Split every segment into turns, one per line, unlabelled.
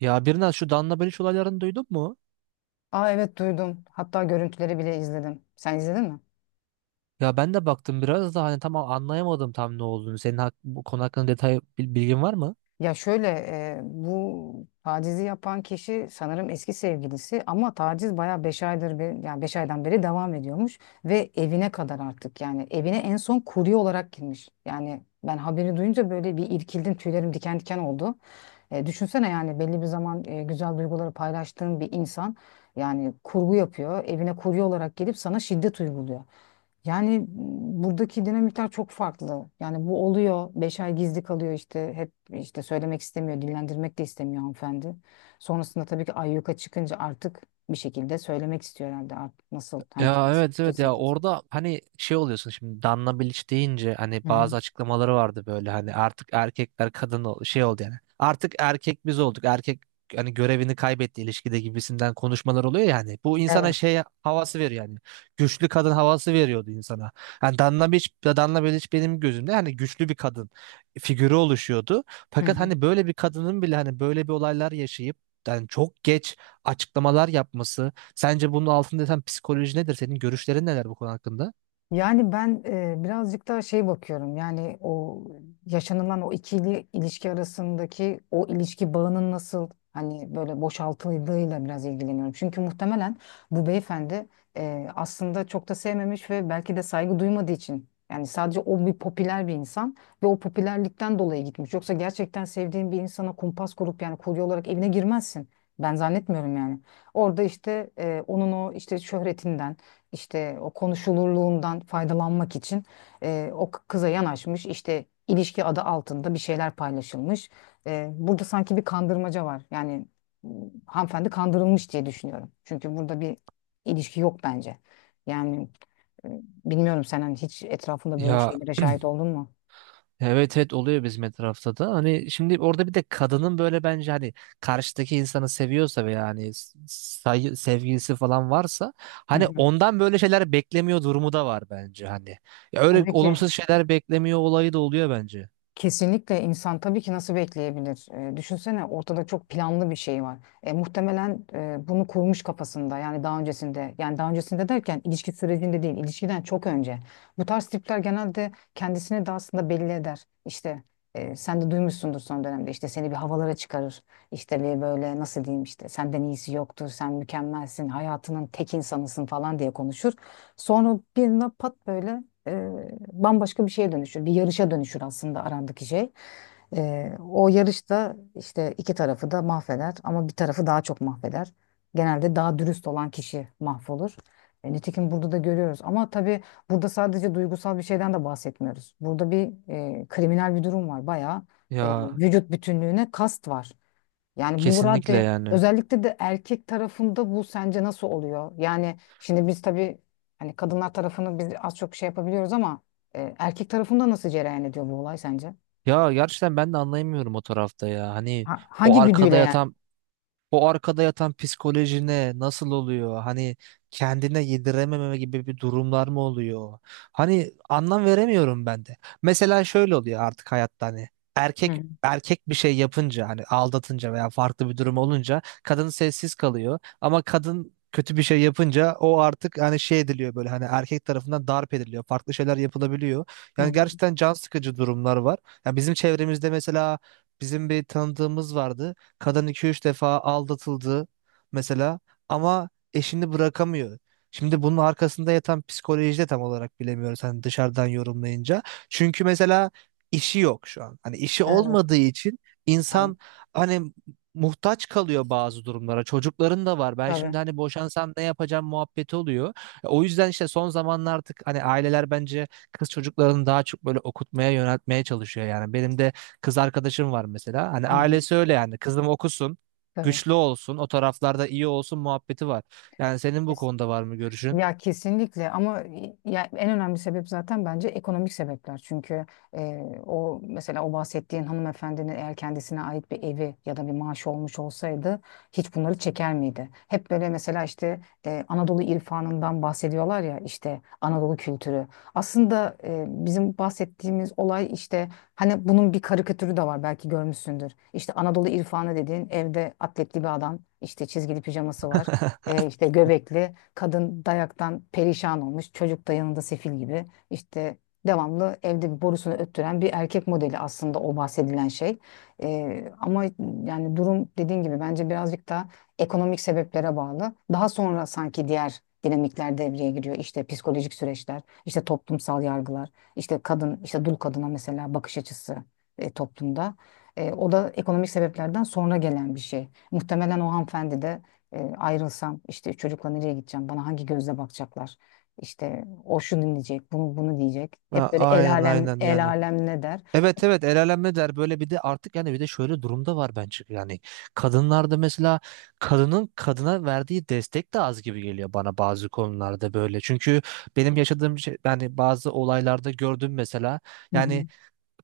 Ya biraz şu Danla Baliç olaylarını duydun mu?
Aa evet duydum. Hatta görüntüleri bile izledim. Sen izledin mi?
Ya ben de baktım biraz da hani tam anlayamadım tam ne olduğunu. Senin hak, bu konu hakkında detay bilgin var mı?
Ya şöyle, bu tacizi yapan kişi sanırım eski sevgilisi ama taciz bayağı 5 aydır yani 5 aydan beri devam ediyormuş ve evine kadar artık yani evine en son kurye olarak girmiş. Yani ben haberi duyunca böyle bir irkildim, tüylerim diken diken oldu. Düşünsene yani belli bir zaman güzel duyguları paylaştığın bir insan yani kurgu yapıyor, evine kurye olarak gelip sana şiddet uyguluyor. Yani buradaki dinamikler çok farklı. Yani bu oluyor. 5 ay gizli kalıyor işte. Hep işte söylemek istemiyor, dillendirmek de istemiyor hanımefendi. Sonrasında tabii ki ayyuka çıkınca artık bir şekilde söylemek istiyor herhalde. Artık nasıl, hani
Ya
kendisi
evet
kötü
evet ya
hissedince.
orada hani şey oluyorsun şimdi Danla Bilic deyince
Hı
hani
hı.
bazı açıklamaları vardı böyle hani artık erkekler şey oldu yani. Artık erkek biz olduk. Erkek hani görevini kaybetti ilişkide gibisinden konuşmalar oluyor yani. Bu insana
Evet.
şey havası veriyor yani. Güçlü kadın havası veriyordu insana. Yani Danla Bilic, Danla Bilic benim gözümde hani güçlü bir kadın figürü oluşuyordu.
Hı
Fakat
hı.
hani böyle bir kadının bile hani böyle bir olaylar yaşayıp yani çok geç açıklamalar yapması. Sence bunun altında yatan psikoloji nedir? Senin görüşlerin neler bu konu hakkında?
Yani ben birazcık daha şey bakıyorum. Yani o yaşanılan o ikili ilişki arasındaki o ilişki bağının nasıl hani böyle boşaltıldığıyla biraz ilgileniyorum. Çünkü muhtemelen bu beyefendi aslında çok da sevmemiş ve belki de saygı duymadığı için yani sadece o bir popüler bir insan ve o popülerlikten dolayı gitmiş. Yoksa gerçekten sevdiğin bir insana kumpas kurup yani kurye olarak evine girmezsin. Ben zannetmiyorum yani. Orada işte onun o işte şöhretinden işte o konuşulurluğundan faydalanmak için o kıza yanaşmış, işte ilişki adı altında bir şeyler paylaşılmış. Burada sanki bir kandırmaca var. Yani m, hanımefendi kandırılmış diye düşünüyorum. Çünkü burada bir ilişki yok bence. Yani e, bilmiyorum, sen hani hiç etrafında böyle
Ya
şeylere şahit oldun mu?
evet oluyor bizim etrafta da. Hani şimdi orada bir de kadının böyle bence hani karşıdaki insanı seviyorsa veya hani sevgilisi falan varsa
Hı
hani
hı.
ondan böyle şeyler beklemiyor durumu da var bence hani. Ya öyle
Tabii ki.
olumsuz şeyler beklemiyor olayı da oluyor bence.
Kesinlikle insan tabii ki nasıl bekleyebilir? Düşünsene ortada çok planlı bir şey var. Muhtemelen bunu kurmuş kafasında yani daha öncesinde. Yani daha öncesinde derken ilişki sürecinde değil, ilişkiden çok önce. Bu tarz tipler genelde kendisini de aslında belli eder. İşte sen de duymuşsundur, son dönemde işte seni bir havalara çıkarır. İşte bir böyle nasıl diyeyim, işte senden iyisi yoktur, sen mükemmelsin, hayatının tek insanısın falan diye konuşur. Sonra bir anda pat böyle bambaşka bir şeye dönüşür. Bir yarışa dönüşür aslında arandaki şey. O yarışta işte iki tarafı da mahveder ama bir tarafı daha çok mahveder. Genelde daha dürüst olan kişi mahvolur. Nitekim burada da görüyoruz. Ama tabii burada sadece duygusal bir şeyden de bahsetmiyoruz. Burada bir kriminal bir durum var. Bayağı
Ya
vücut bütünlüğüne kast var. Yani bu
kesinlikle
radde
yani.
özellikle de erkek tarafında bu sence nasıl oluyor? Yani şimdi biz tabii hani kadınlar tarafını biz az çok şey yapabiliyoruz ama erkek tarafında nasıl cereyan ediyor bu olay sence?
Ya gerçekten ben de anlayamıyorum o tarafta ya. Hani
Ha-
o
hangi güdüyle
arkada
yani?
yatan o arkada yatan psikolojine nasıl oluyor? Hani kendine yedirememe gibi bir durumlar mı oluyor? Hani anlam veremiyorum ben de. Mesela şöyle oluyor artık hayatta hani
Hı
erkek
hı.
erkek bir şey yapınca hani aldatınca veya farklı bir durum olunca kadın sessiz kalıyor ama kadın kötü bir şey yapınca o artık hani şey ediliyor böyle hani erkek tarafından darp ediliyor. Farklı şeyler yapılabiliyor.
Hı
Yani
hı.
gerçekten can sıkıcı durumlar var. Yani bizim çevremizde mesela bizim bir tanıdığımız vardı. Kadın iki üç defa aldatıldı mesela ama eşini bırakamıyor. Şimdi bunun arkasında yatan psikoloji de tam olarak bilemiyoruz hani dışarıdan yorumlayınca. Çünkü mesela işi yok şu an. Hani işi
Evet,
olmadığı için
tabii,
insan hani muhtaç kalıyor bazı durumlara. Çocukların da var. Ben
tabii.
şimdi hani boşansam ne yapacağım muhabbeti oluyor. O yüzden işte son zamanlar artık hani aileler bence kız çocuklarını daha çok böyle okutmaya yöneltmeye çalışıyor yani. Benim de kız arkadaşım var mesela. Hani
Hı hı.
ailesi öyle yani. Kızım okusun,
Tabii.
güçlü olsun, o taraflarda iyi olsun muhabbeti var. Yani senin bu konuda var mı görüşün?
Ya kesinlikle ama ya en önemli sebep zaten bence ekonomik sebepler. Çünkü o mesela o bahsettiğin hanımefendinin eğer kendisine ait bir evi ya da bir maaşı olmuş olsaydı hiç bunları çeker miydi? Hep böyle mesela işte Anadolu irfanından bahsediyorlar ya, işte Anadolu kültürü. Aslında bizim bahsettiğimiz olay işte, hani bunun bir karikatürü de var, belki görmüşsündür. İşte Anadolu irfanı dediğin evde atletli bir adam, işte çizgili pijaması var. E, işte göbekli. Kadın dayaktan perişan olmuş. Çocuk da yanında sefil gibi. İşte devamlı evde bir borusunu öttüren bir erkek modeli aslında o bahsedilen şey. Ama yani durum dediğin gibi bence birazcık da ekonomik sebeplere bağlı. Daha sonra sanki diğer dinamikler devreye giriyor. İşte psikolojik süreçler, işte toplumsal yargılar, işte kadın, işte dul kadına mesela bakış açısı toplumda. O da ekonomik sebeplerden sonra gelen bir şey. Muhtemelen o hanımefendi de ayrılsam işte çocukla nereye gideceğim? Bana hangi gözle bakacaklar? İşte o şunu diyecek, bunu bunu diyecek.
Ha,
Hep böyle el
aynen
alem
aynen
el
yani.
alem ne der?
Evet el alem der böyle bir de artık yani bir de şöyle durumda var bence yani kadınlarda mesela kadının kadına verdiği destek de az gibi geliyor bana bazı konularda böyle çünkü benim yaşadığım şey yani bazı olaylarda gördüm mesela yani
Hı.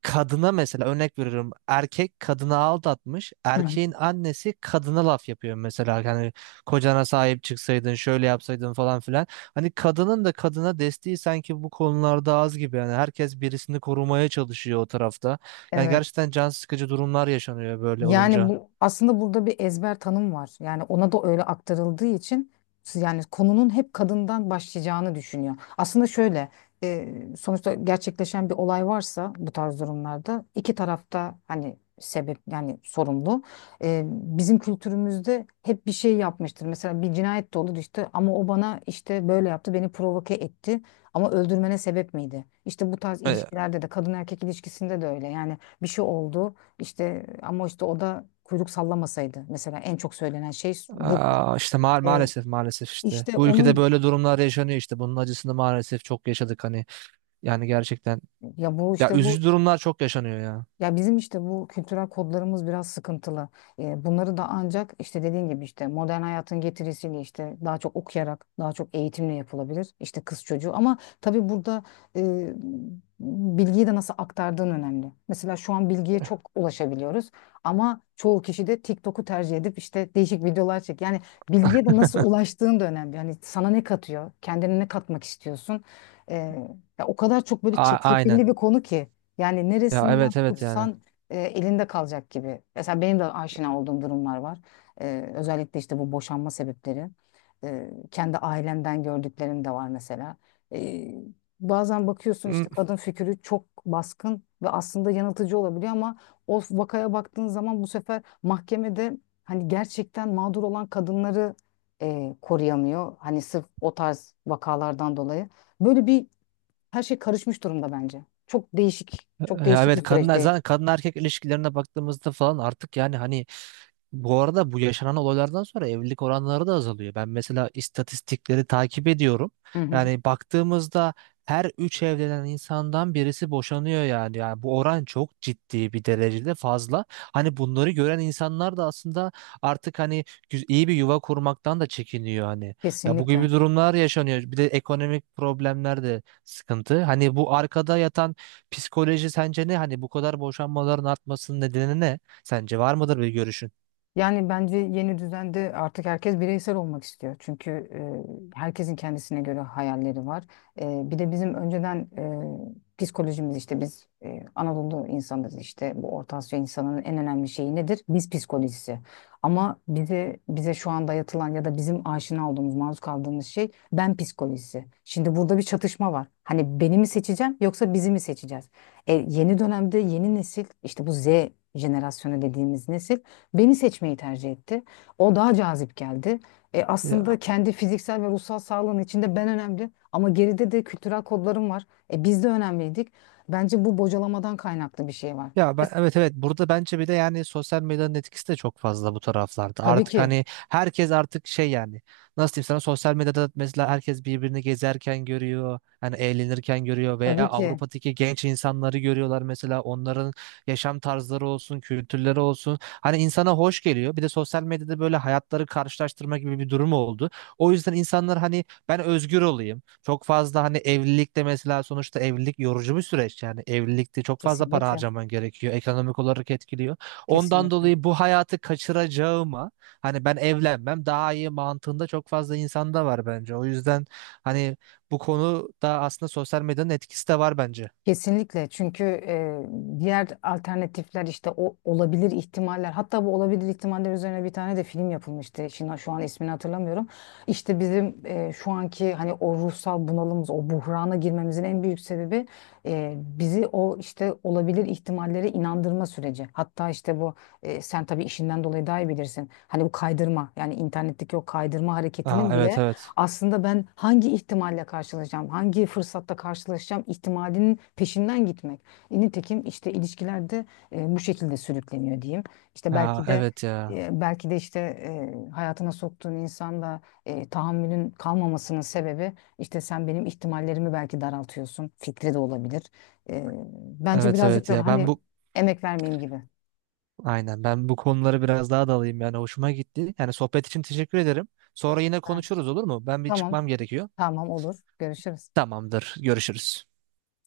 kadına mesela örnek veriyorum erkek kadını aldatmış
Hı hı.
erkeğin annesi kadına laf yapıyor mesela hani kocana sahip çıksaydın şöyle yapsaydın falan filan hani kadının da kadına desteği sanki bu konularda az gibi yani herkes birisini korumaya çalışıyor o tarafta yani
Evet.
gerçekten can sıkıcı durumlar yaşanıyor böyle
Yani
olunca.
bu aslında burada bir ezber tanım var. Yani ona da öyle aktarıldığı için yani konunun hep kadından başlayacağını düşünüyor. Aslında şöyle e, sonuçta gerçekleşen bir olay varsa bu tarz durumlarda iki tarafta hani sebep yani sorumlu. Bizim kültürümüzde hep bir şey yapmıştır. Mesela bir cinayet de olur işte ama o bana işte böyle yaptı, beni provoke etti ama öldürmene sebep miydi? İşte bu tarz
E,
ilişkilerde de, kadın erkek ilişkisinde de öyle yani bir şey oldu. İşte ama işte o da kuyruk sallamasaydı. Mesela en çok söylenen şey budur.
Aa, işte
E,
maalesef işte
işte
bu ülkede
onun
böyle durumlar yaşanıyor işte bunun acısını maalesef çok yaşadık hani yani gerçekten
ya bu
ya
işte bu
üzücü durumlar çok yaşanıyor ya.
Ya bizim işte bu kültürel kodlarımız biraz sıkıntılı. Bunları da ancak işte dediğin gibi işte modern hayatın getirisiyle işte daha çok okuyarak, daha çok eğitimle yapılabilir. İşte kız çocuğu ama tabii burada e, bilgiyi de nasıl aktardığın önemli. Mesela şu an bilgiye çok ulaşabiliyoruz ama çoğu kişi de TikTok'u tercih edip işte değişik videolar çek. Yani bilgiye de nasıl ulaştığın da önemli. Yani sana ne katıyor, kendine ne katmak istiyorsun? Ee, ya o kadar çok böyle
Aynen.
çetrefilli bir konu ki. Yani
Ya
neresinden, evet,
evet yani.
tutsan elinde kalacak gibi. Mesela benim de aşina olduğum durumlar var. Özellikle işte bu boşanma sebepleri. Kendi ailemden gördüklerim de var mesela. E, bazen bakıyorsun işte
Hı.
kadın fikri çok baskın ve aslında yanıltıcı olabiliyor ama o vakaya baktığın zaman bu sefer mahkemede hani gerçekten mağdur olan kadınları koruyamıyor. Hani sırf o tarz vakalardan dolayı. Böyle bir her şey karışmış durumda bence. Çok değişik, çok
Ya
değişik bir
evet kadın
süreçte.
zaten kadın erkek ilişkilerine baktığımızda falan artık yani hani bu arada bu yaşanan olaylardan sonra evlilik oranları da azalıyor. Ben mesela istatistikleri takip ediyorum.
Hı hı,
Yani baktığımızda her üç evlenen insandan birisi boşanıyor yani. Yani bu oran çok ciddi bir derecede fazla. Hani bunları gören insanlar da aslında artık hani iyi bir yuva kurmaktan da çekiniyor hani. Ya bu
kesinlikle.
gibi durumlar yaşanıyor. Bir de ekonomik problemler de sıkıntı. Hani bu arkada yatan psikoloji sence ne? Hani bu kadar boşanmaların artmasının nedeni ne? Sence var mıdır bir görüşün?
Yani bence yeni düzende artık herkes bireysel olmak istiyor. Çünkü herkesin kendisine göre hayalleri var. Bir de bizim önceden psikolojimiz işte biz Anadolu insanız, işte bu Orta Asya insanının en önemli şeyi nedir? Biz psikolojisi. Ama bize şu an dayatılan ya da bizim aşina olduğumuz, maruz kaldığımız şey ben psikolojisi. Şimdi burada bir çatışma var. Hani beni mi seçeceğim yoksa bizi mi seçeceğiz? Yeni dönemde yeni nesil işte bu Z jenerasyonu dediğimiz nesil beni seçmeyi tercih etti. O daha cazip geldi. Aslında
Ya,
kendi fiziksel ve ruhsal sağlığın içinde ben önemli ama geride de kültürel kodlarım var. Biz de önemliydik. Bence bu bocalamadan kaynaklı bir şey var.
ya ben
Mes-
evet burada bence bir de yani sosyal medyanın etkisi de çok fazla bu taraflarda.
Tabii
Artık
ki,
hani herkes artık şey yani nasıl diyeyim sana sosyal medyada mesela herkes birbirini gezerken görüyor. Hani eğlenirken görüyor veya
tabii ki.
Avrupa'daki genç insanları görüyorlar mesela onların yaşam tarzları olsun, kültürleri olsun. Hani insana hoş geliyor. Bir de sosyal medyada böyle hayatları karşılaştırma gibi bir durum oldu. O yüzden insanlar hani ben özgür olayım. Çok fazla hani evlilikte mesela sonuçta evlilik yorucu bir süreç. Yani evlilikte çok fazla para
Kesinlikle,
harcaman gerekiyor. Ekonomik olarak etkiliyor. Ondan
kesinlikle.
dolayı bu hayatı kaçıracağıma hani ben evlenmem daha iyi mantığında çok fazla insanda var bence. O yüzden hani bu konuda aslında sosyal medyanın etkisi de var bence.
Kesinlikle çünkü diğer alternatifler işte o olabilir ihtimaller, hatta bu olabilir ihtimaller üzerine bir tane de film yapılmıştı. Şimdi şu an ismini hatırlamıyorum. İşte bizim şu anki hani o ruhsal bunalımız, o buhrana girmemizin en büyük sebebi bizi o işte olabilir ihtimallere inandırma süreci. Hatta işte bu sen tabii işinden dolayı daha iyi bilirsin. Hani bu kaydırma yani internetteki o kaydırma
Aa,
hareketinin
evet
bile
evet.
aslında ben hangi ihtimalle karşılaşacağım, hangi fırsatta karşılaşacağım ihtimalinin peşinden gitmek. Nitekim işte ilişkilerde bu şekilde sürükleniyor diyeyim. İşte
Aa,
belki de
evet ya.
belki de işte hayatına soktuğun insanda tahammülün kalmamasının sebebi işte sen benim ihtimallerimi belki daraltıyorsun. Fikri de olabilir. E, bence
Evet
birazcık
evet
da
ya. Ben
hani
bu
emek vermeyeyim gibi.
Aynen ben bu konuları biraz daha dalayım yani hoşuma gitti. Yani sohbet için teşekkür ederim. Sonra yine
Ha,
konuşuruz olur mu? Ben bir
tamam,
çıkmam gerekiyor.
tamam olur. Görüşürüz.
Tamamdır. Görüşürüz.